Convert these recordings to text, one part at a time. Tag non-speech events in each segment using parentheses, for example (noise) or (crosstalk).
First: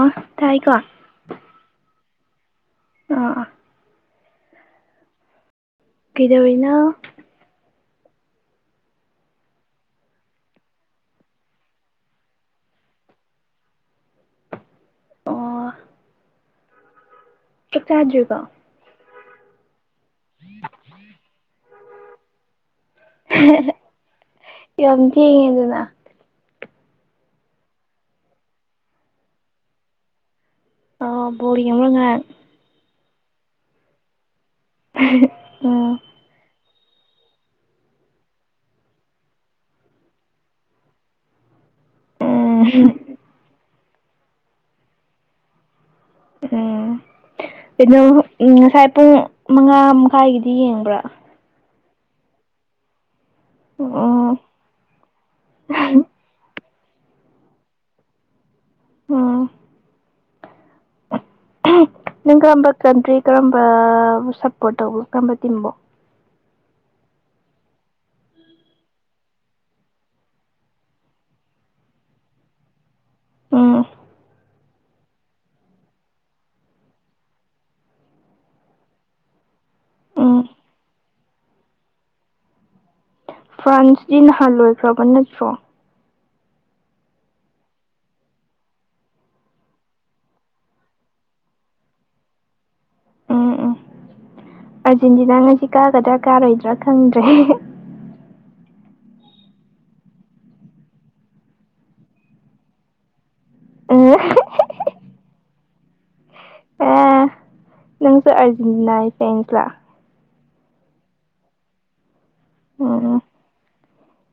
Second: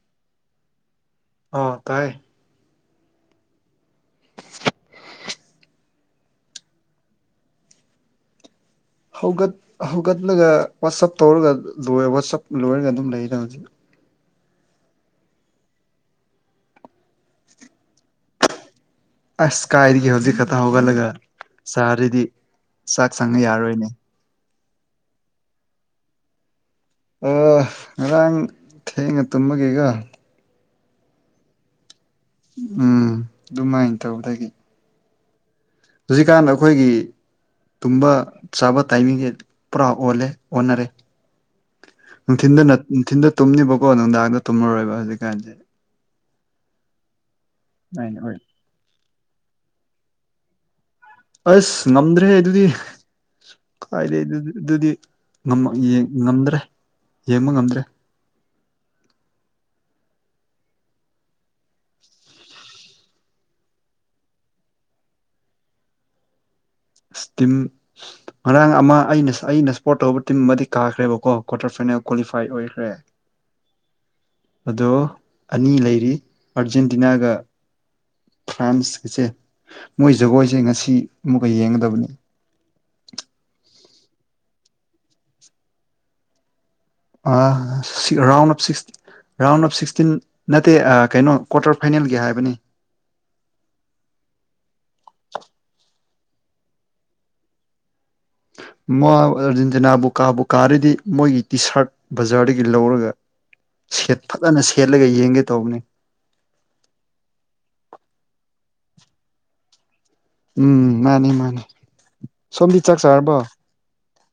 ꯑꯥ ꯇꯥꯏ ꯀꯣ ꯑ ꯀꯥꯏ ꯑꯥ ꯀꯩꯗꯧꯔꯤꯅ ꯍꯧꯒꯠ ꯍꯧꯒꯠꯂꯒ ꯋꯥꯆꯞ ꯇꯧꯔꯒ ꯂꯣꯏ ꯋꯥꯆꯞ ꯂꯣꯏꯔꯒ ꯑꯗꯨꯝ ꯂꯩꯗ ꯍꯧꯖꯤꯛ ꯑꯣ ꯑ ꯆꯖꯒ ꯑꯁ ꯀꯥꯏꯔꯤꯒꯤ ꯍꯧꯗꯤ ꯀꯊꯥ ꯍꯧꯒꯂꯒ ꯁꯔꯗꯤ ꯆꯥꯛ ꯁꯪꯉ ꯌꯥꯔꯣꯏꯅꯦ ꯌꯥꯝ ꯊꯦꯡꯉꯦꯗꯅ ꯑꯣ ꯉꯔꯥꯡ ꯊꯦꯡꯉ ꯇꯨꯝꯃꯒꯦꯒ ꯑ ꯣꯔꯤ ꯃꯉ ꯎꯝ ꯑꯗꯨꯃꯥꯏꯅ ꯇꯧꯕꯗꯒꯤ ꯎ ꯍꯧꯖꯤꯛꯀꯥꯟꯗ ꯑꯩꯈꯣꯏꯒꯤ ꯇꯨꯝꯕ ꯆꯥꯕ ꯇꯥꯏꯃꯤꯡꯁ ꯄꯨꯔꯥ ꯑꯣꯜꯂꯦ ꯑꯣꯟꯅꯔꯦ ꯅꯨꯡꯊꯤꯟꯗ ꯎꯝ ꯅꯨꯡꯊꯤꯟꯗ ꯇꯨꯝꯅꯤꯕꯀꯣ ꯅꯨꯡꯗꯥꯡꯗ ꯇꯨꯝꯃꯔꯣꯏꯕ ꯍꯧꯖꯤꯛꯀꯥꯟꯁꯦ ꯎꯝ ꯑꯗꯨꯃꯥꯏꯅ ꯑꯣꯏ ꯎ ꯄꯨꯡ ꯃꯉꯥ ꯃꯈꯥꯏꯒꯤꯗꯤ ꯌꯦꯡꯕ꯭ꯔꯥ ꯑꯁ ꯉꯝꯗ꯭ꯔꯦ ꯑꯗꯨꯗꯤ ꯀꯥꯏꯗꯩ ꯎꯝ ꯑꯗꯨꯗꯤ ꯉꯝꯗ꯭ꯔꯦ ꯌꯦꯡꯕ ꯉꯝꯗ꯭ꯔꯦ ꯎꯝ ꯅꯪ ꯀꯔꯝꯕ ꯀꯟꯇ꯭ꯔꯤ ꯀꯔꯝꯕ ꯁꯞꯄꯣꯔꯠ ꯇꯧꯕ ꯀꯔꯝꯕ ꯇꯤꯝꯕꯨꯣ ꯇꯤꯝ ꯉꯔꯥꯡ ꯑꯃ ꯑꯩꯅ ꯑꯩꯅ ꯁꯄꯣꯔꯠ ꯇꯧꯕ ꯇꯤꯝ ꯑꯃꯗꯤ ꯀꯥꯈ꯭ꯔꯦꯕꯀꯣ ꯀ꯭ꯋꯥꯇꯔ ꯐꯥꯏꯅꯦꯜ ꯀ꯭ꯋꯥꯂꯤꯐꯥꯏ ꯑꯣꯏꯈ꯭ꯔꯦ ꯎꯝ ꯑꯗꯣ ꯑꯅꯤ ꯂꯩꯔꯤ ꯑꯔꯖꯦꯟꯇꯤꯅꯥꯒ ꯐ꯭ꯔꯥꯟꯁꯀꯤꯁꯦ ꯃꯣꯏ ꯎꯝ ꯖꯒꯣꯏꯁꯦ ꯉꯁꯤ ꯑꯃꯨꯛꯀ ꯌꯦꯡꯒꯗꯕꯅꯤ (inaudible) ꯐ꯭ꯔꯥꯟꯁꯗꯤ ꯅꯍꯥꯟ ꯂꯣꯏꯈ꯭ꯔꯕ ꯅꯠꯇ꯭ꯔꯣ ꯑ ꯔꯥꯎꯟ ꯁꯤ ꯔꯥꯎꯟ ꯑꯣꯞ ꯁꯤꯛꯁꯇꯤꯟ ꯅꯠꯇꯦ ꯀꯩꯅꯣ ꯀ꯭ꯋꯥꯇꯔ ꯐꯥꯏꯅꯦꯜꯒꯤ ꯍꯥꯏꯕꯅꯤ (inaudible) ꯑꯥꯔꯖꯦꯟꯇꯤꯅꯥꯅꯁꯤ ꯀꯥꯒꯗ꯭ꯔꯥ ꯀꯥꯔꯣꯏꯗ꯭ꯔꯥ ꯈꯪꯗ꯭ꯔꯦ ꯃꯥ ꯑꯥꯔꯖꯦꯟꯇꯤꯅꯥꯕꯨ ꯀꯥꯕꯨ ꯀꯥꯔꯗꯤ ꯃꯣꯏꯒꯤ ꯇꯤ ꯁꯥꯔꯠ ꯕꯖꯥꯔꯗꯒꯤ ꯂꯧꯔꯒ ꯎꯝ ꯠ ꯐꯖꯅ ꯁꯦꯠꯂꯒ ꯌꯦꯡꯒꯦ ꯇꯧꯕꯅꯤ ꯑꯦ ꯅꯪꯁꯨ ꯑꯥꯔꯖꯦꯟꯇꯤꯅꯥꯒꯤ ꯇꯦꯟꯥ ꯎꯝ ꯃꯥꯅꯤ ꯃꯥꯅꯤ ꯁꯣꯝꯕꯤ ꯆꯥꯛ ꯎꯝ ꯁꯥꯔꯔꯕꯣ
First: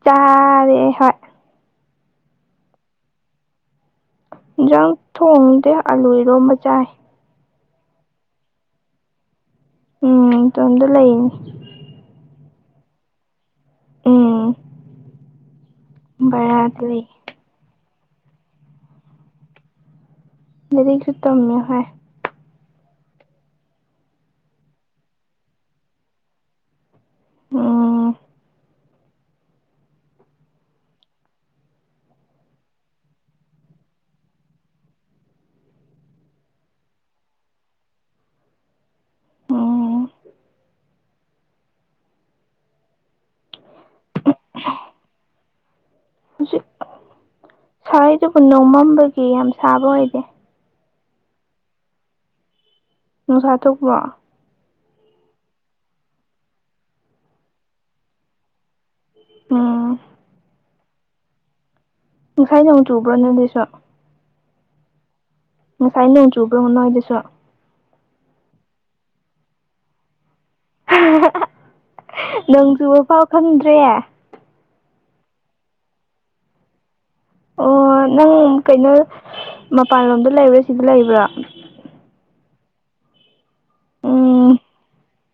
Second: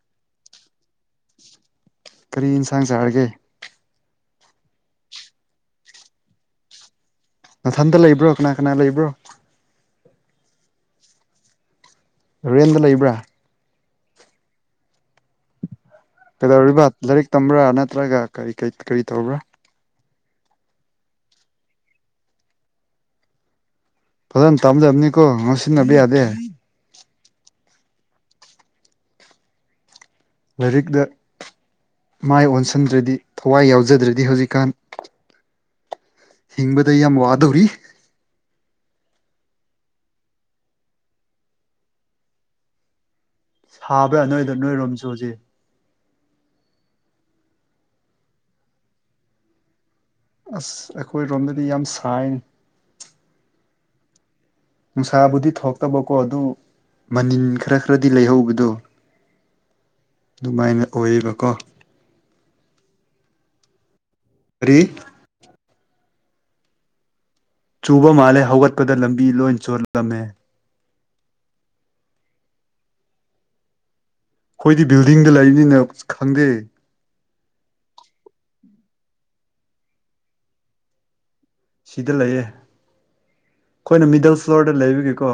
ꯆꯥꯔꯦ ꯍꯣꯏ ꯀꯔꯤ ꯌꯦꯟꯁꯥꯡ ꯆꯥꯔꯒꯦ ꯟꯖꯪ ꯊꯣꯡꯗꯦ ꯑꯂꯨ ꯏꯔꯣ ꯃꯆꯥꯏ ꯃꯊꯟꯇ ꯂꯩꯕ꯭ꯔꯣ ꯀꯅꯥ ꯀꯅꯥ ꯂꯩꯕ꯭ꯔꯣ ꯎꯝ ꯇ ꯑꯗ ꯂꯩ ꯔꯦꯟꯗ ꯂꯩꯕ꯭ꯔꯥ ꯎꯥ ꯀꯩꯗꯧꯔꯤꯕ ꯂꯥꯏꯔꯤꯛ ꯇꯝꯕ꯭ꯔꯥ ꯅꯠꯇ꯭ꯔꯒ ꯀꯔꯤ ꯀꯔꯤ ꯇꯧꯕ꯭ꯔꯥ ꯗꯦꯔꯤ ꯈꯨꯇꯝ ꯌ ꯍꯥꯏꯣꯏ ꯐꯖꯅ ꯇꯥꯝꯖꯕꯅꯤꯀꯣ ꯉꯥꯡ ꯁꯤꯟꯅꯕ ꯌꯥꯗꯦ ꯎꯝ ꯂꯥꯏꯔꯤꯛꯗ ꯃꯥꯏ ꯑꯣꯟꯁꯤꯟꯗ꯭ꯔꯗꯤ ꯊꯋꯥꯏ ꯌꯥꯎꯖꯗ꯭ꯔꯗꯤ ꯍꯧꯖꯤꯛꯀꯥꯟ ꯍꯕꯗ ꯑꯩ ꯌꯥꯝ ꯋꯥꯗꯧꯔꯤ ꯎꯝ ꯁꯥꯕ꯭ꯔꯥ ꯅꯣꯏꯗ ꯅꯣꯏꯔꯣꯝ ꯁ ꯍꯧꯖꯤꯛ ꯁꯥꯔꯩꯗꯨꯕꯨ ꯅꯣꯡꯃꯝꯕꯒꯤ ꯌꯥꯝ ꯁꯥꯕ ꯑꯣꯏꯗꯦ ꯑꯁ ꯑꯩꯈꯣꯏꯔꯣꯝꯗꯗꯤ ꯌꯥꯝ ꯁꯥꯏ ꯅꯨꯡꯁꯥ ꯊꯣꯛꯣꯛꯄ ꯅꯨꯡꯁꯥꯕꯨꯗꯤ ꯊꯣꯛꯇꯕꯀꯣ ꯑꯗꯨ ꯃꯅꯤꯟ ꯈꯔ ꯈꯔꯗꯤ ꯂꯩꯍꯧꯕꯗꯣ ꯎꯝ ꯑꯗꯨꯃꯥꯏꯅ ꯑꯣꯏꯌꯦꯕꯀꯣ ꯉꯁꯥꯏꯗꯨꯛ ꯆꯨꯕ꯭ꯔꯣ ꯅꯗꯤꯁꯨ ꯐꯔꯤ ꯁꯥꯏꯅꯣꯡ ꯆꯨꯕ꯭ꯔꯣꯅꯣ ꯑꯣꯏꯗꯁꯨꯣ ꯆꯨꯕ ꯃꯥꯜꯂꯦ ꯍꯧꯒꯠꯄꯗ ꯂꯝꯕꯤ ꯂꯣꯏ ꯆꯣꯜꯂꯝꯃꯦ ꯅꯪꯁꯨꯕ ꯄꯥꯎ ꯈꯪꯗ꯭ꯔꯦ ꯑꯩꯈꯣꯏꯗꯤ ꯕꯤꯜꯗꯤꯡꯗ ꯂꯩꯕꯅꯤꯅ ꯈꯪꯗꯦ ꯑꯣ ꯅꯪ ꯀꯩꯅꯣ ꯃꯄꯥꯟꯂꯣꯝꯗ ꯂꯩꯕ꯭ꯔꯥ ꯁꯤꯗ ꯂꯩꯕ꯭ꯔꯥ ꯁꯤꯗ ꯂꯩꯌꯦ ꯑꯩꯈꯣꯏꯅ ꯃꯤꯗꯜ ꯎꯝ ꯐ꯭ꯂꯣꯔꯗ ꯂꯩꯕꯒꯦꯀꯣ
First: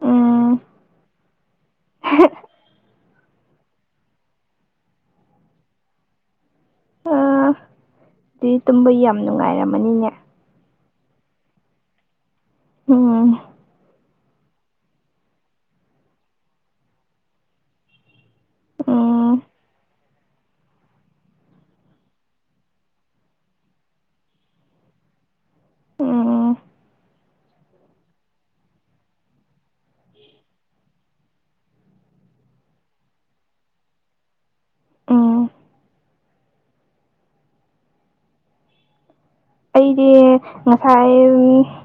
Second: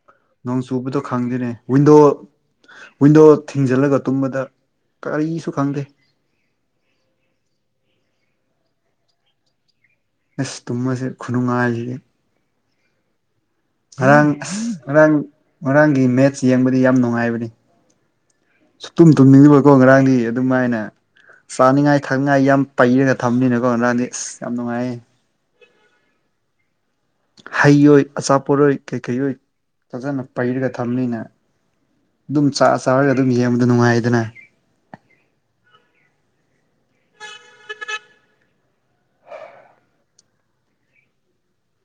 ꯎꯝ ꯅꯣꯡ ꯆꯨꯕꯗꯣ ꯈꯪꯗꯣꯏꯅꯦ ꯍꯗ ꯋꯤꯟꯗꯣ ꯊꯤꯡꯖꯤꯜꯂꯒ ꯇꯨꯝꯕꯗ ꯀꯔꯤꯁꯨ ꯈꯪꯗꯦ ꯑ ꯑꯗꯨꯗꯤ ꯇꯨꯝꯕꯩ ꯌꯥꯝ ꯅꯨꯡꯉꯥꯏꯔꯝꯃꯅꯤꯅꯦ ꯑꯁ ꯇꯨꯝꯃꯁꯦ ꯈꯨꯅꯨꯡꯉꯥꯏꯁꯤꯗꯤ ꯎꯝ ꯉꯔꯥꯡ ꯉꯔꯥꯡ ꯉꯔꯥꯡꯒꯤ ꯃꯦꯠꯁ ꯌꯦꯡꯕꯗꯤ ꯌꯥꯝ ꯅꯨꯡꯉꯥꯏꯕꯅꯤ ꯁꯨ ꯇꯨꯝ ꯎꯝ ꯇꯨꯝꯅꯤꯡꯉꯕꯀꯣ ꯉꯔꯥꯡꯗꯤ ꯑꯗꯨꯝꯃꯥꯏꯅ ꯆꯥꯅꯤꯡꯉꯥꯏ ꯊꯛꯅꯤꯡꯉꯥꯏ ꯌꯥꯝ ꯄꯩꯔꯒ ꯊꯝꯅꯤꯅꯀꯣ ꯔꯥꯟꯅꯤ ꯑꯁ ꯌꯥꯝ ꯅꯨꯡꯉꯥꯏ ꯎꯝ ꯍꯩꯔꯣꯏ ꯑꯆꯥꯄꯣꯠꯣꯏ ꯀꯩꯀꯩꯔꯣꯏ ꯐꯖꯅ ꯄꯩꯔꯒ ꯊꯝꯂꯤꯅꯦ ꯑꯗꯨꯝ ꯆꯥꯛ ꯆꯥꯔꯒ ꯑꯗꯨꯝ ꯌꯦꯡꯕꯗ ꯅꯨꯡꯉꯥꯏꯗꯅ ꯎꯝ ꯑꯩꯗꯤ ꯉꯁꯥꯏ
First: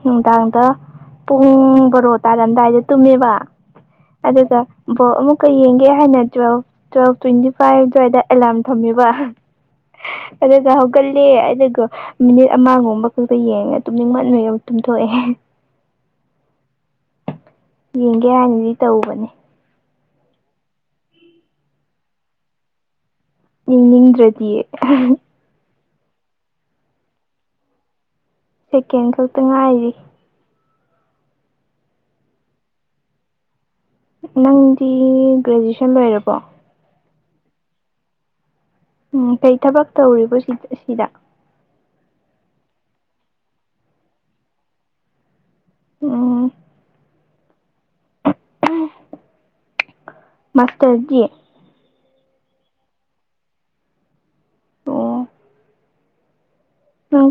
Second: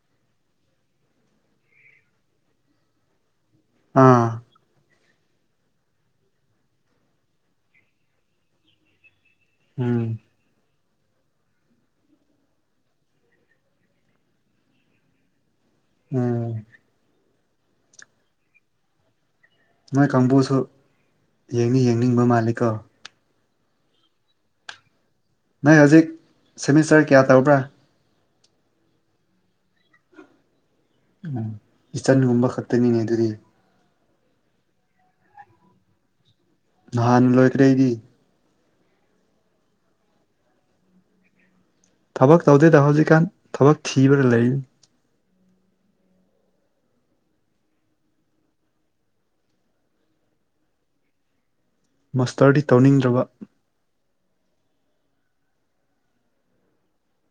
ꯅꯨꯡꯗꯥꯡꯗ ꯄꯨꯡ ꯕꯣꯔꯣ ꯇꯥꯔꯝꯗꯥꯏꯗ ꯇꯨꯝꯃꯦꯕ ꯑꯥ ꯑꯗꯨꯒ ꯕꯣ ꯑꯃꯨꯛꯀ ꯌꯦꯡꯒꯦ ꯍꯥꯏꯅ ꯇꯨꯋꯦꯜ ꯇꯨꯋꯦꯜꯐ ꯇ꯭ꯋꯦꯟꯇꯤ ꯐꯥꯏꯚ ꯑꯗꯨꯋꯥꯏꯗ ꯑꯦꯂꯥꯔꯝ ꯊꯝꯃꯦꯕ ꯎꯝ ꯀꯜꯂꯦ ꯑꯗꯨꯒꯒ ꯃꯤꯅꯤꯠ ꯑꯃꯒꯨꯝꯕ ꯈꯛꯄ ꯌꯦꯡꯉꯦ ꯇꯨꯝꯅꯤꯡ ꯃ ꯃꯣꯏꯨ ꯇꯨꯝꯊꯣꯛꯑꯦ ꯎꯝ ꯌꯦꯡꯒꯦ ꯍꯥꯏꯅꯗꯤ ꯇꯧꯕꯅꯦ ꯅꯣꯏ ꯀꯥꯡꯕꯨꯁꯨ ꯌꯦꯡꯅꯤ ꯌꯦꯡꯅꯤꯡꯕ ꯃꯥꯜꯂꯤꯀꯣ ꯌꯦꯡꯅꯤꯡꯗ꯭ꯔꯗꯤꯌꯦ ꯅꯣꯏ ꯍꯧꯖꯤꯛ ꯁꯦꯃꯤꯁꯇꯔ ꯀꯌꯥ ꯇꯔꯕ꯭ꯔꯥ ꯁꯦꯀꯦꯟ ꯈꯛꯇ ꯉꯥꯏꯔꯤ ꯎꯝ ꯏꯆꯟꯒꯨꯝꯕ ꯈꯛꯇꯅꯤꯅꯦ ꯑꯗꯨꯗꯤ ꯅꯪꯗꯤ ꯒ꯭ꯔꯦꯖꯨꯑꯦꯁꯟ ꯂꯣꯏꯔꯕꯣ ꯅꯍꯥꯟꯅ ꯂꯣꯏꯈ꯭ꯔꯩꯗꯤ ꯎꯝ ꯀꯩ ꯊꯕꯛ ꯇꯧꯔꯤꯕꯣ ꯁꯤ ꯁꯤꯗ ꯊꯕꯛ ꯇꯧꯗꯦꯗ ꯍꯧꯖꯤꯛꯀꯥꯟ ꯊꯕꯛ ꯊꯤꯕ꯭ꯔꯥ ꯂꯩꯔꯤ ꯑꯣ ꯃꯥꯁꯇꯔꯖꯤ ꯃꯥꯁꯇꯔꯗꯤ ꯇꯧꯅꯤꯡꯗ꯭ꯔꯕ ꯇꯣ ꯅꯪ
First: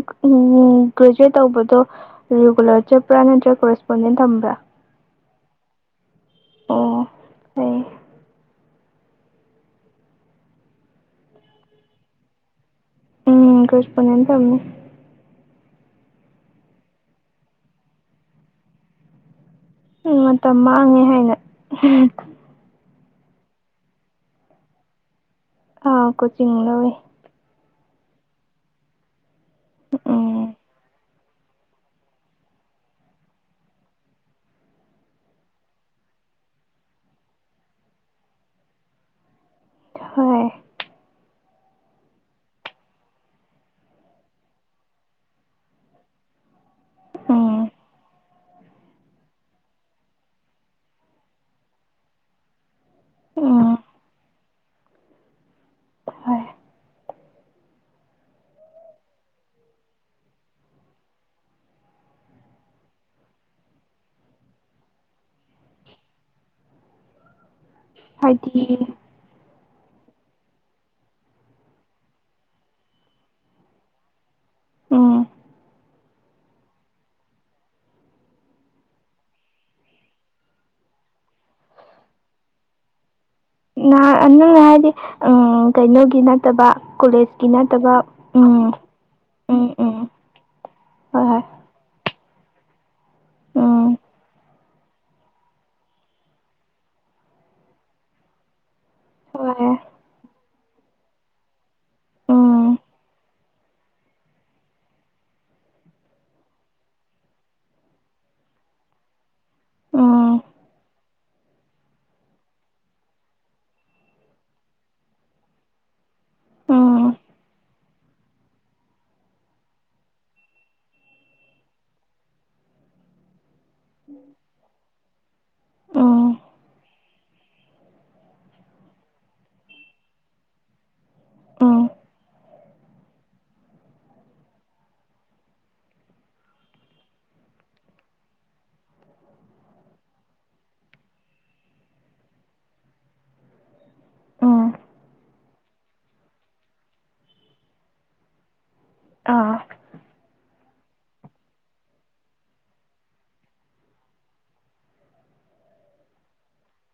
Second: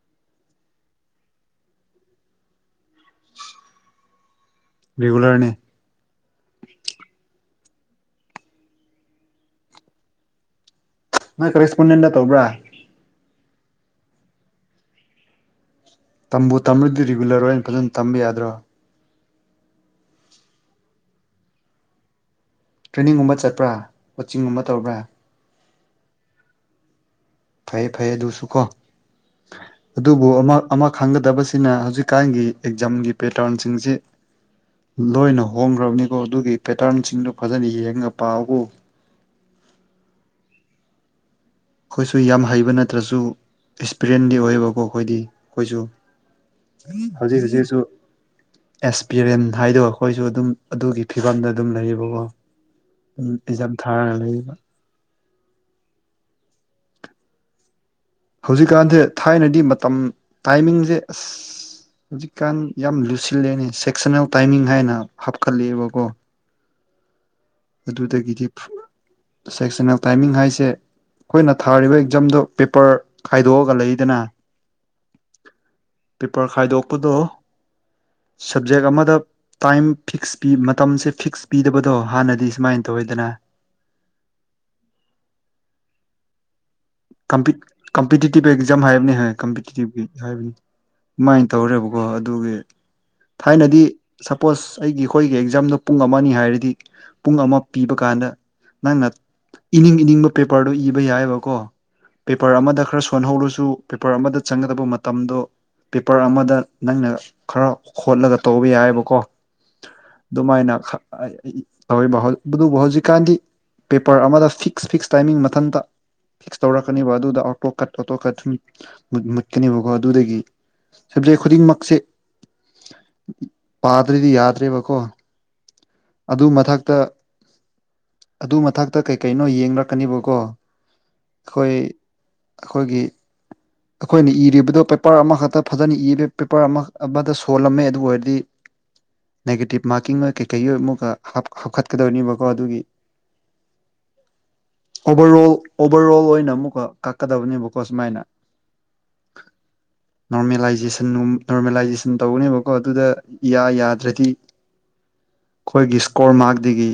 ꯒ꯭ꯔꯦꯖꯨꯋꯦꯠ ꯇꯧꯕꯗꯣ ꯔꯤꯒꯨꯂꯔ ꯆꯠꯄ꯭ꯔꯥ ꯅꯠꯇ꯭ꯔꯒ ꯀꯣꯔꯦꯁꯄꯣꯟꯗꯦꯟ ꯊꯝꯕ꯭ꯔꯥ ꯔꯤꯒꯂꯔꯅꯦ ꯑꯣ ꯑꯣ ꯅꯪ ꯀꯔꯦꯁꯄꯣꯟꯗꯦꯟꯗ ꯇꯧꯕ꯭ꯔꯥ ꯎꯝ ꯀꯆꯄꯅꯤꯦ ꯇꯅꯤ ꯇꯝꯕꯨ ꯇꯝꯂꯗꯤ ꯔꯤꯒꯨꯂꯔ ꯑꯣꯏ ꯑꯩꯅ ꯐꯖꯅ ꯇꯝꯕ ꯌꯥꯗ꯭ꯔꯣ ꯎ ꯃꯇꯝ ꯃꯥꯡꯉꯦ ꯍꯥꯏꯅ ꯎ ꯇ꯭ꯔꯦꯅꯤꯡꯒꯨꯝꯕ ꯆꯠꯄ꯭ꯔꯥ ꯀꯣꯆꯤꯡꯒꯨꯝꯕ ꯇꯧꯕ꯭ꯔꯥ ꯑꯥ ꯀꯣꯆꯤꯡ ꯂꯧꯋꯦ ꯐꯩ ꯐꯩ ꯑꯗꯨꯁꯨ ꯀꯣ ꯑꯗꯨꯕꯨ ꯎꯝ ꯑꯃ ꯑꯃ ꯈꯪꯗ ꯇꯕꯁꯤꯅ ꯍꯧꯖꯤꯛꯀꯥꯟꯒꯤ ꯑꯦꯛꯖꯥꯝꯒꯤ ꯄꯦꯇꯔꯟꯁꯤꯡꯁꯤ ꯂꯣꯏꯅ ꯍꯣꯡꯈ꯭ꯔꯕꯅꯤꯀꯣ ꯑꯗꯨꯒꯤ ꯄꯦꯇꯔꯟꯁꯤꯡꯗꯨ ꯐꯖꯅ ꯌꯦꯡꯉ ꯄꯥꯛꯕꯨ (unintelligible) ꯍꯣꯏ ꯑꯩꯈꯣꯏꯁꯨ ꯌꯥꯝ ꯍꯩꯕ ꯅꯠꯇ꯭ꯔꯁꯨ ꯑꯦꯛꯁꯄꯤꯔꯤꯦꯟꯗꯤ ꯑꯣꯏꯌꯦꯕꯀꯣ ꯑꯩꯈꯣꯏꯗꯤ ꯑꯩꯈꯣꯏꯁꯨ ꯍꯧꯖꯤꯛ ꯎꯝ ꯍꯧꯖꯤꯛꯁꯨ ꯑꯦꯛꯁꯄꯤꯔꯤꯟ ꯍꯥꯏꯗꯣ ꯑꯩꯈꯣꯏꯁꯨ ꯑꯗꯨꯝ ꯑꯗꯨꯒꯤ ꯐꯤꯕꯝꯗ ꯑꯗꯨꯝ ꯂꯩꯌꯦꯕꯀꯣ ꯑꯦꯖꯝ ꯎꯝ ꯊꯥꯔꯒ ꯂꯩꯔꯤꯕ ꯍꯣꯏ ꯍꯧꯖꯤꯛꯀꯥꯟꯁꯦ ꯊꯥꯏꯅꯗꯤ ꯃꯇꯝ ꯇꯥꯏꯃꯤꯡꯁꯦ ꯑꯁ ꯍꯧꯖꯤꯛꯀꯥꯟ ꯌꯥꯝ ꯂꯨꯁꯤꯜꯂꯦꯅꯦ ꯁꯦꯛꯁꯟꯅꯜ ꯇꯥꯏꯃꯤꯡ ꯍꯥꯏꯅ ꯍꯥꯞꯀꯠꯂꯛꯑꯦꯕꯀꯣ ꯑꯗꯨꯗꯒꯤꯗꯤ ꯍꯥꯏꯗꯤ ꯁꯦꯛꯁꯟ ꯑꯣꯐ ꯇꯥꯏꯃꯤꯡ ꯍꯥꯏꯁꯦ ꯑꯩꯈꯣꯏꯅ ꯊꯥꯔꯤꯕ ꯑꯦꯛꯖꯥꯝꯗꯣ ꯄꯦꯄꯔ ꯈꯥꯏꯗꯣꯛꯑꯒ ꯂꯩꯗꯅ ꯎꯝ ꯄꯦꯄꯔ ꯈꯥꯏꯗꯣꯛꯄꯗꯣ ꯁꯞꯖꯦꯛ ꯑꯃꯗ ꯇꯥꯏꯝ ꯐꯤꯛꯁ ꯄꯤ ꯃꯇꯝꯁꯦ ꯐꯤꯛꯁ ꯄꯤꯗꯕꯗꯣ ꯍꯥꯟꯅꯗꯤ ꯁꯨꯃꯥꯏꯅ ꯇꯧ ꯑꯣꯏꯗꯅ ꯅꯍꯥꯟ ꯅꯪꯅ ꯍꯥꯏꯗꯤ ꯎꯝ ꯀꯩꯅꯣꯒꯤ ꯅꯠꯇꯕ ꯀꯣꯂꯦꯖꯀꯤ ꯅꯠꯇꯕ ꯀꯝꯄꯤꯇꯤꯇꯤꯚ ꯎꯝ ꯑꯦꯛꯖꯥꯝ ꯍꯥꯏꯕꯅꯤ ꯍꯣꯏ ꯎꯝ ꯎꯝ ꯀꯝꯄꯤꯇꯤꯇꯤꯚ ꯍꯥꯏꯕꯅꯤ ꯍꯣꯏ ꯑꯗꯨꯃꯥꯏꯅ ꯇꯧꯔꯦꯕꯀꯣ ꯑꯗꯨꯒꯤ ꯊꯥꯏꯅꯗꯤ ꯁꯄꯣꯁ ꯑꯩꯒꯤ ꯑꯩꯈꯣꯏꯒꯤ ꯑꯦꯛꯖꯥꯝꯗꯣ ꯄꯨꯡ ꯑꯃ ꯍꯥꯏꯔꯗꯤ ꯄꯨꯡ ꯑꯃ ꯄꯤꯕ ꯀꯥꯟ ꯑꯅ ꯅꯪꯅ ꯍꯣꯏ ꯏꯅꯤꯡ ꯏꯅꯤꯡꯕ ꯄꯦꯄꯔꯗꯣ ꯏꯕ ꯌꯥꯏꯑꯕꯀꯣ ꯄꯦꯄꯔ ꯎꯝ ꯑꯃꯗ ꯈꯔ ꯁꯣꯟꯍꯧꯔꯁꯨ ꯄꯦꯄꯔ ꯑꯃꯗ ꯆꯪꯒꯗꯕ ꯃꯇꯝꯗꯣ ꯄꯦꯄꯔ ꯑꯃꯗ ꯅꯪꯅ ꯈꯔ ꯍꯣꯠꯂꯒ ꯇꯧꯕ ꯌꯥꯏꯑꯕꯀꯣ ꯍꯣꯏ ꯎꯝ ꯑꯗꯨꯃꯥꯏꯅ ꯇꯧ ꯑꯗꯨꯕꯨ ꯍꯧꯖꯤꯛꯀꯥꯟꯗꯤ ꯄꯦꯄꯔ ꯑꯃꯗ ꯐꯤꯛꯁ ꯐꯤꯛꯁ ꯇꯥꯏꯃꯤꯡ ꯃꯊꯟꯇ ꯐꯤꯛꯁ ꯎꯝ ꯇꯧꯔꯛꯀꯅꯦꯕ ꯎꯝ ꯑꯗꯨꯗ ꯑꯣꯇꯣ ꯀꯠ ꯑꯣꯇꯣ ꯀꯠ ꯁꯨꯝ ꯃꯨꯠꯀꯅꯤꯕꯀꯣ ꯑꯗꯨꯗꯒꯤ ꯁꯕꯖꯦꯛ ꯈꯨꯗꯤꯡꯃꯛꯁꯦ ꯄꯥꯗ꯭ꯔꯗꯤ ꯌꯥꯗ꯭ꯔꯦꯕꯀꯣ ꯎꯝ ꯑꯗꯨ ꯃꯊꯛꯇ ꯑꯗꯨ ꯃꯊꯛꯇ ꯀꯩ ꯀꯩꯅꯣ ꯌꯦꯡꯂꯛꯀꯅꯤꯕꯀꯣ ꯑꯩꯈꯣꯏ ꯎꯝ ꯑꯩꯈꯣꯏꯒꯤ ꯑꯩꯈꯣꯏꯅ ꯏꯔꯤꯕꯗꯨꯣ ꯄꯦꯄꯔ ꯑꯃꯈꯛꯇ ꯐꯖꯅ ꯏꯕ ꯄꯦꯄꯔ ꯑꯃ ꯑꯃꯗ ꯁꯣꯜꯂꯝꯃꯦ ꯑꯗꯨ ꯑꯣꯏꯔꯗꯤ ꯅꯦꯒꯦꯇꯤꯞ ꯃꯥꯔꯀꯤꯡ ꯑꯃ ꯀꯩꯀꯩꯒꯤ ꯑꯃꯨꯛꯀ ꯍꯥꯞꯀꯠꯀꯗꯧꯅꯦꯕꯀꯣ ꯑꯗꯨꯒꯤ ꯎꯝ (inaudible) ꯑꯣꯚꯔ ꯑꯣꯜ ꯑꯣꯚꯔ ꯑꯣꯜ ꯑꯣꯏꯅ ꯑꯃꯨꯛꯀ ꯀꯛꯀꯗꯕꯅꯦꯕꯀꯣ ꯁꯨꯃꯥꯏꯅ ꯑꯥ ꯅꯃꯦꯂꯥꯏ ꯅꯣꯔꯃꯦꯂꯥꯏꯖꯦꯁꯟ ꯇꯧꯒꯅꯦꯕꯀꯣ ꯑꯗꯨꯗ ꯌꯥ ꯌꯥꯗ꯭ꯔꯗꯤ ꯑꯩꯈꯣꯏꯒꯤ ꯏꯁꯀꯣꯔ ꯃꯥꯔꯗꯒꯤ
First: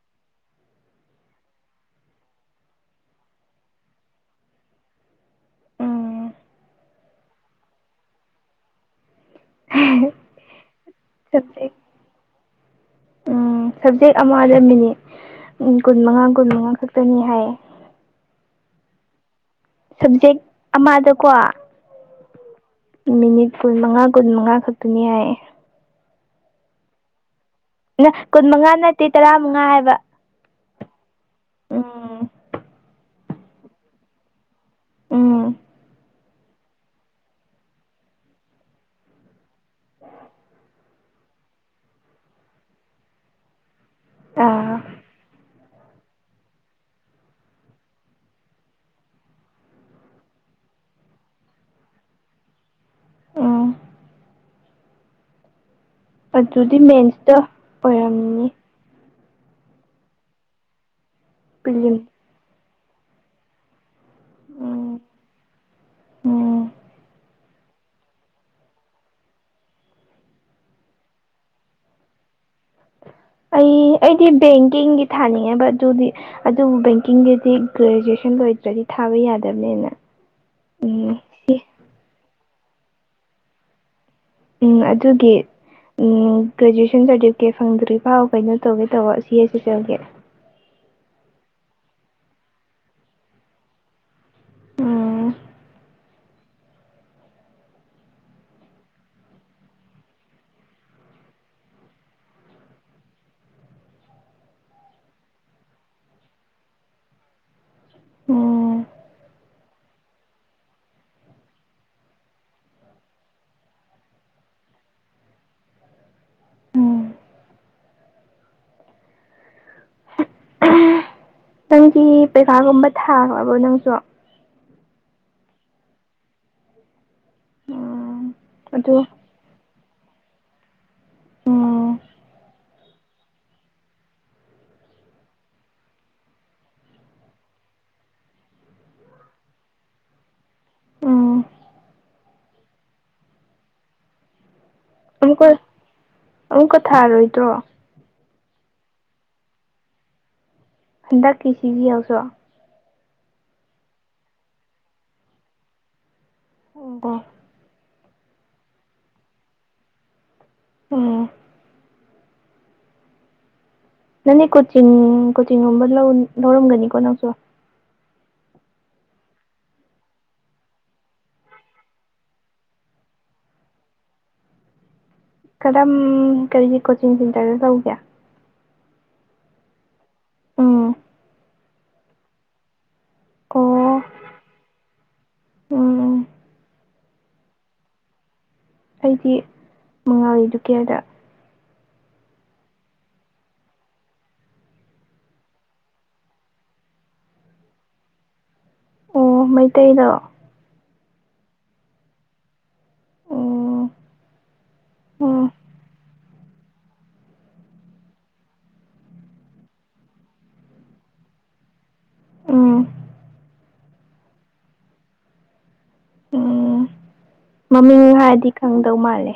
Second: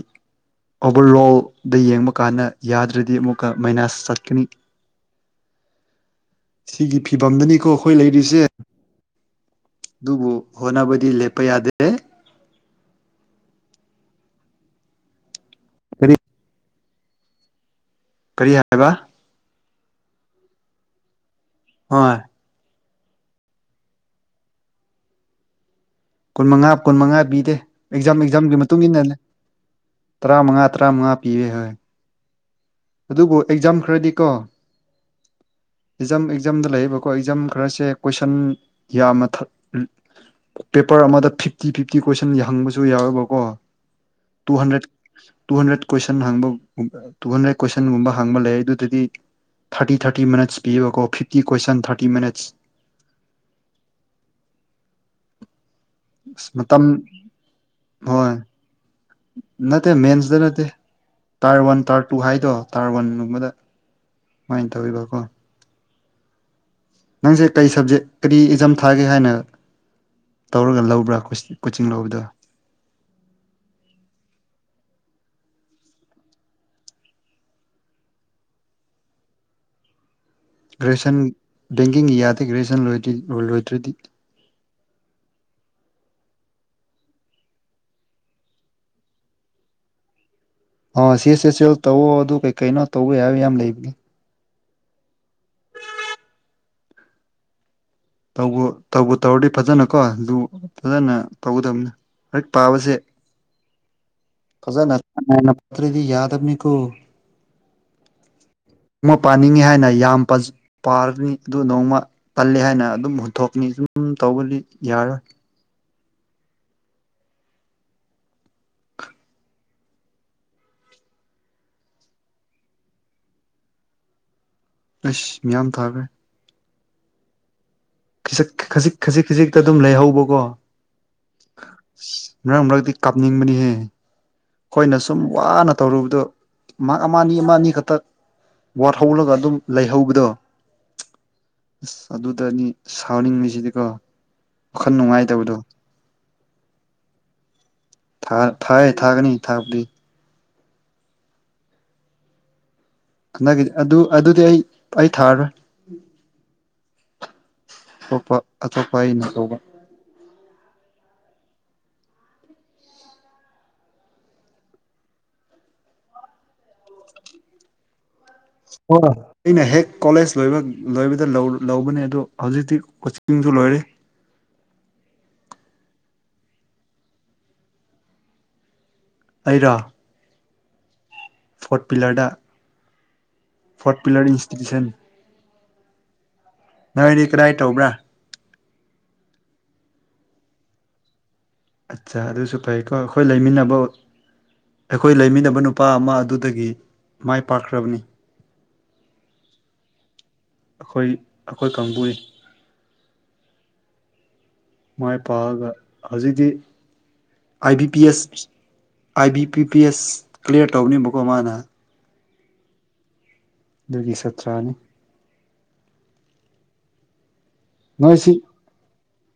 ꯑꯣꯕꯔ ꯑꯣꯣꯜꯗ ꯌꯦꯡꯕ ꯀꯥꯟꯗ ꯌꯥꯗ꯭ꯔꯗꯤ ꯑꯃꯨꯛꯀ ꯃꯥꯏꯅꯥꯁ ꯆꯠꯀꯅꯤ ꯎꯝ ꯁꯤꯒꯤ ꯐꯤꯕꯝꯗꯅꯤꯀꯣ ꯑꯩꯈꯣꯏ ꯂꯩꯔꯤꯁꯦ ꯑꯗꯨꯗꯨꯕꯨ ꯍꯣꯅꯕꯗꯤ ꯂꯦꯞꯄ ꯁꯕꯖꯦꯛ ꯌꯥꯗꯦ ꯎꯝ ꯁꯕꯖꯦꯛ ꯑꯃꯗ ꯃꯤꯅꯤꯠ ꯀꯨꯟ ꯀꯔꯤ ꯃꯉꯥ ꯀꯨꯟ ꯃꯉꯥ ꯈꯛꯇꯅꯤ ꯍꯥꯏꯌꯦ ꯀꯔꯤ ꯍꯥꯏꯕ ꯁꯕꯖꯦꯛ ꯑꯃꯗꯀꯣ ꯑꯣꯏ ꯃꯤꯅꯤꯠ ꯀꯨꯟ ꯃꯉꯥ ꯀꯨꯟ ꯃꯉꯥ ꯈꯛꯇꯅꯤ ꯍꯥꯏꯌꯦ ꯀꯨꯟ ꯃꯉꯥ ꯀꯨꯟ ꯃꯉꯥ ꯄꯤꯗꯦ ꯑꯦꯛꯖꯥꯝ ꯀꯨꯟ ꯑꯦꯛꯖꯥꯝꯒꯤ ꯃꯉꯥ ꯃꯇꯨꯡ ꯅꯠꯇꯦ ꯏꯟꯅꯅꯦ ꯇꯔꯥ ꯃꯉꯥ ꯍꯥꯏꯕ ꯇꯔꯥꯃꯉꯥ ꯃꯇ꯭ꯔꯥ ꯃꯥꯉ ꯄꯤꯋ ꯍꯣꯏ ꯎꯝ ꯑꯗꯨꯕꯨ ꯑꯦꯛꯖꯥꯝ ꯈꯔꯗꯤ ꯀꯣ ꯎꯝ ꯑꯦꯛꯖꯥꯝ ꯑꯦꯛꯖꯥꯝꯗ ꯂꯩꯔꯤꯕꯀꯣ ꯑꯦꯛꯖꯥꯝ ꯈꯔꯁꯦ ꯀꯣꯏꯁꯟ ꯌꯥꯝꯅ ꯄꯦꯄꯔ ꯑꯃꯗ ꯐꯤꯐꯇꯤ ꯐꯤꯐꯇꯤ ꯀꯣꯏꯁꯟ ꯍꯪꯕꯁꯨ ꯌꯥꯎꯋꯦꯕꯀꯣ ꯇꯨ ꯑꯥ ꯍꯟꯗ꯭ꯔꯦꯠ ꯇꯨ ꯍꯟꯗ꯭ꯔꯦꯠ ꯀꯣꯏꯁꯟ ꯍꯥꯡꯕ ꯇꯨ ꯍꯟꯗ꯭ꯔꯦꯠ ꯀꯣꯏꯁꯟꯒꯨꯝꯕ ꯍꯥꯡꯕ ꯂꯩ ꯑꯗꯨꯗꯗꯤ ꯊꯥꯔꯇꯤ ꯊꯥꯔꯇꯤ ꯃꯤꯅꯠꯁ ꯄꯤꯌꯦꯕꯀꯣ ꯐꯤꯞꯇꯤ ꯀꯣꯏꯁꯟ ꯊꯥꯔꯇꯤ ꯃꯤꯅꯠꯁ ꯎꯝ ꯑꯁ ꯑꯗꯨꯗꯤ ꯃꯇꯝ ꯃꯦꯟꯁꯇ ꯍꯣꯏ ꯑꯣꯏꯔꯝꯅꯤ ꯅꯠꯇꯦ ꯃꯦꯟꯁꯇ ꯅꯠꯇꯦ ꯇꯥꯔ ꯋꯥꯟ ꯄ꯭ꯔꯤꯂꯤꯝ ꯇꯥꯔ ꯇꯨ ꯍꯥꯏꯗꯣ ꯇꯥꯔꯕꯟꯒꯨꯝꯕꯗ ꯁꯨꯃꯥꯏꯅ ꯎꯝ ꯇꯧꯋꯕꯀꯣ ꯎꯝ ꯁ ꯀꯔꯤ ꯁꯕꯖꯦꯛ ꯀꯔꯤ ꯏꯖꯝ ꯊꯥꯒꯦ ꯍꯥꯏꯅ ꯇꯧꯔꯒ ꯂꯧꯕ꯭ꯔꯥ ꯀꯣꯆꯤꯡ ꯂꯧꯕꯗ ꯑꯩ ꯑꯩꯗꯤ ꯕꯦꯡꯀꯤꯡꯗꯤ ꯊꯥꯅꯤꯡꯉꯦꯕ ꯑꯗꯨꯗꯤ ꯑꯗꯨꯕꯨ ꯕꯦꯡꯀꯤꯡꯒꯤꯗꯤ ꯒ꯭ꯔꯦꯖꯨꯑꯦꯁꯟ ꯂꯣꯏꯗ꯭ꯔꯦ ꯗꯤ ꯊꯥꯕ ꯌꯥꯗꯕꯅꯦꯅ ꯒ꯭ꯔꯦꯖꯨꯦꯁꯟ ꯕꯦꯡꯀꯤꯡ ꯌꯥꯗꯦ ꯒ꯭ꯔꯦꯖꯨꯁꯟ ꯂ ꯂꯣꯏꯗ꯭ꯔꯗꯤ ꯎꯝ ꯑꯗꯨꯒꯤ ꯎꯝ ꯒ꯭ꯔꯦꯖꯨꯑꯦꯁꯟ ꯁꯥꯔꯇꯤꯐꯤꯀꯦꯠ ꯐꯪꯗ꯭ꯔꯤ ꯐꯥꯎ ꯀꯩꯅꯣ ꯇꯧꯒꯦ ꯇꯧꯕ ꯁꯤ ꯑꯦꯁ ꯁꯤ ꯆꯒꯦ ꯑ ꯁꯤꯁꯦꯁꯦꯜ ꯇꯧꯋꯣ ꯑꯗꯨ ꯀꯩ ꯀꯩꯅꯣ ꯇꯧꯋ ꯍꯥꯏꯕ ꯌꯥꯝ ꯂꯩꯕꯒꯦ ꯎꯝ ꯇꯧꯕ ꯇꯧꯔꯗꯤ ꯐꯖꯅꯀꯣ ꯑꯗꯨ ꯐꯖꯅ ꯇꯧꯒꯗꯕꯅꯤ ꯍꯦꯛ ꯄꯥꯕꯁꯦ ꯐꯖꯅ ꯄꯠꯇ꯭ꯔꯗꯤ ꯌꯥꯗ ꯑꯅꯤ ꯀꯣ ꯑꯣ ꯅꯣꯡꯃ ꯄꯥꯅꯤꯡꯉꯤ ꯍꯥꯏꯅ ꯌꯥꯝ ꯄꯥꯔꯅꯤ ꯑꯗꯨ ꯅꯣꯡꯃ ꯇꯜꯜꯂꯤ ꯍꯥꯏꯅ ꯑꯗꯨꯝ ꯍꯨꯟꯊꯣꯛꯅꯤ ꯁꯨꯝ ꯇꯧꯕꯗꯤ ꯌꯥꯔꯣꯏ ꯎꯝ ꯅꯪꯗꯤ ꯄꯩꯈꯥꯒꯨꯝꯕ ꯊꯥꯈ꯭ꯔꯕꯣ ꯅꯪꯁꯨ ꯁ ꯌꯥꯍꯟꯗ ꯍꯥꯏ ꯎꯝ ꯈꯖꯤꯛ ꯑꯗꯨ ꯈꯖꯤꯛ ꯈꯖꯤꯛꯇ ꯑꯗꯨꯝ ꯂꯩꯍꯧꯕꯀꯣ ꯎꯝ ꯃꯔꯛ ꯃꯔꯛꯇꯤ ꯀꯥꯞꯅꯤꯡꯕꯅꯤꯍꯦ ꯑꯩꯈꯣꯏꯅ ꯁꯨꯝ ꯋꯥꯅ ꯇꯧꯔꯨꯕꯗꯣ ꯃꯍꯥꯛ ꯑꯃ ꯑꯅꯤ ꯑꯃ ꯑꯅꯤ ꯈꯛꯇꯛ ꯋꯥꯠꯍꯧꯔꯒ ꯑꯗꯨꯝ ꯂꯩꯍꯧꯕꯗꯣ ꯎꯝ ꯑꯁ ꯑꯗꯨꯗꯅꯤ ꯁꯥꯎꯅꯤꯡꯂꯤꯁꯤꯗꯤꯀꯣ ꯋꯥꯈꯜ ꯑꯃꯨꯛꯀ ꯅꯨꯡꯉꯥꯏꯇꯕꯗꯣ ꯑꯃꯨꯛꯀ ꯊꯥꯔꯣꯏꯗ꯭ꯔꯣ ꯊꯥ ꯊꯥꯑ ꯊꯒꯅꯤ ꯊꯥꯄꯗꯤ ꯍꯗꯀꯤꯁꯤꯒꯤꯔ ꯍꯟꯗꯛꯀꯤꯗꯤ ꯑꯗꯨ ꯑꯗꯨꯗꯤ ꯑꯩ ꯑꯩ ꯊꯥꯔꯔꯣꯏ ꯑꯣꯀꯣ ꯑꯇꯣꯞꯄ ꯑꯇꯣꯞꯄ ꯑꯩꯅ ꯇꯧꯕ ꯑꯣ ꯅꯪꯅꯦ ꯀꯣꯆꯤꯡ ꯀꯣꯆꯤꯡꯒꯨꯝꯕ ꯂꯧꯔꯝꯒꯅꯤꯀꯣ ꯅꯪꯁꯨ ꯍ ꯑꯩꯅ ꯍꯦꯛ ꯀꯣꯂꯦꯖ ꯂꯣꯏ ꯂꯣꯏꯕꯗ ꯂꯧꯕꯅꯦ ꯑꯗꯣ ꯍꯧꯖꯤꯛꯇꯤ ꯀꯣꯆꯤꯡ ꯂꯣꯏꯔꯦ ꯀꯗꯥꯝ ꯀꯔꯤꯒꯤ ꯀꯣꯆꯤꯡ ꯁꯦꯟꯇꯔꯗ ꯇꯧꯒꯦ ꯑꯩꯔꯥ ꯎꯝ ꯐꯣꯔꯠ ꯄꯤꯂꯔꯗ ꯐꯣꯔ ꯄꯤꯂꯔ ꯏꯟꯁꯇꯤꯇ꯭ꯌꯨꯁꯟ ꯑꯣ ꯅꯣꯏꯗꯤ ꯀꯗꯥꯏ ꯇꯧꯕ꯭ꯔꯥ ꯑꯩꯗꯤ ꯃꯉꯥꯜ ꯏꯗꯨꯀꯦꯌꯔꯗ ꯑꯠꯆꯥ ꯑꯗꯨꯁꯨ ꯐꯩꯀꯣ ꯑꯩꯈꯣꯏ ꯂꯩꯃꯤꯟꯅꯕ ꯑꯩꯈꯣꯏ ꯂꯩꯃꯤꯟꯅꯕ ꯅꯨꯄꯥ ꯑꯃ ꯑꯗꯨꯗꯒꯤ ꯃꯥꯏ ꯄꯥꯛꯈ꯭ꯔꯕꯅꯤ ꯑꯣ ꯃꯩꯇꯩꯗꯣ ꯑꯩꯈꯣꯏ ꯑꯩꯈꯣꯏ ꯀꯥꯡꯕꯨꯏ ꯎꯝ ꯃꯥꯏ ꯎꯝ ꯄꯥꯛꯑꯒ ꯍꯧꯖꯤꯛꯇꯤ I B P S I B P P S clear ꯇꯧꯅꯦꯕꯀꯣ ꯃꯥꯅ ꯎꯝ ꯑꯗꯨꯒꯤ ꯁꯥꯇ꯭ꯔꯥꯅꯤ ꯎꯝ ꯃꯃꯤꯡ ꯍꯥꯏꯔꯗꯤ ꯈꯪꯗꯧ ꯃꯥꯜꯂꯦ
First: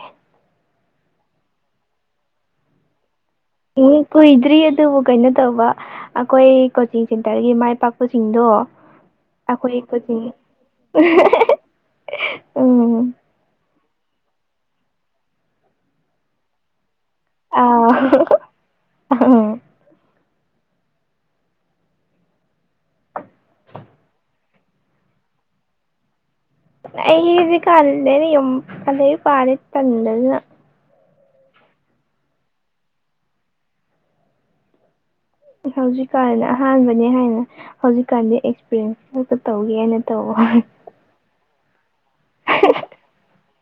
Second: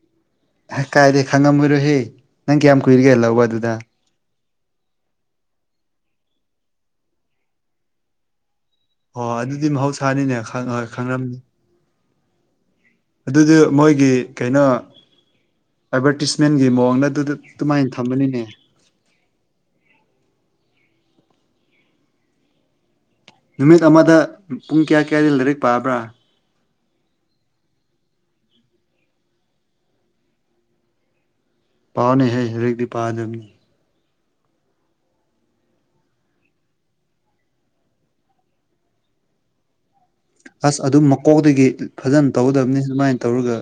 ꯍ ꯀꯥꯏꯗꯦ ꯈꯪꯉꯝꯃꯣꯏꯔꯣꯍꯦ ꯅꯪ ꯀꯌꯥꯝ ꯀꯨꯏꯔꯒꯦꯂ ꯎ ꯀꯣꯏ ꯗ꯭ꯔꯤ ꯑꯗꯨꯕꯨ ꯀꯩꯅꯣ ꯇꯧꯕ ꯑꯩꯈꯣꯏ ꯀꯣꯆꯤꯡ ꯁꯦꯟꯇꯔꯒꯤ ꯃꯥꯏ ꯄꯥꯛꯄꯁꯤꯡꯗꯣ ꯑꯣ ꯑꯗꯨꯗꯤ ꯃꯍꯧꯁꯥꯅꯤꯅꯦ ꯈꯪꯔꯝꯅꯤ (unintelligible) ꯑꯗꯨꯗꯤ ꯃꯣꯏꯒꯤ ꯀꯩꯅꯣ ꯑꯦꯠꯚꯔꯇꯤꯁꯃꯦꯟꯒꯤ ꯃꯑꯣꯡꯗ ꯑꯗꯨꯗ ꯑꯥꯎ ꯑꯗꯨꯃꯥꯏꯅ ꯊꯝꯕꯅꯤꯅꯦ ꯑꯩ ꯅꯨꯃꯤꯠ ꯑꯃꯗ ꯄꯨꯡ ꯀꯌꯥ ꯀꯌꯥꯗꯒꯤ ꯂꯥꯏꯔꯤꯛ ꯄꯥꯕ꯭ꯔꯥ ꯗꯤ ꯀꯂꯅꯤ ꯑꯗꯩ ꯄꯥꯔ ꯇ ꯄꯥꯅꯩ ꯍꯥꯏ ꯍꯧꯗꯛꯇꯤ ꯄꯥꯗꯕꯅꯤ ꯍꯧꯖꯤꯛꯀꯥꯟ ꯑꯍꯥꯟꯕꯅꯦ ꯍꯥꯏꯅ ꯍꯧꯖꯤꯛꯀꯥꯟꯗꯤ ꯑꯦꯛꯁꯄꯤꯔꯤꯌꯦꯟꯁ ꯑꯃꯇ ꯇꯧꯒꯦ ꯍꯥꯏꯅ ꯇꯧꯕ ꯑꯁ ꯑꯗꯨꯝ ꯃꯀꯣꯛꯇꯗꯒꯤ ꯐꯖꯅ ꯇꯧꯒꯗꯕꯅꯤ ꯁꯃꯥꯏꯅ ꯇꯧꯔꯒ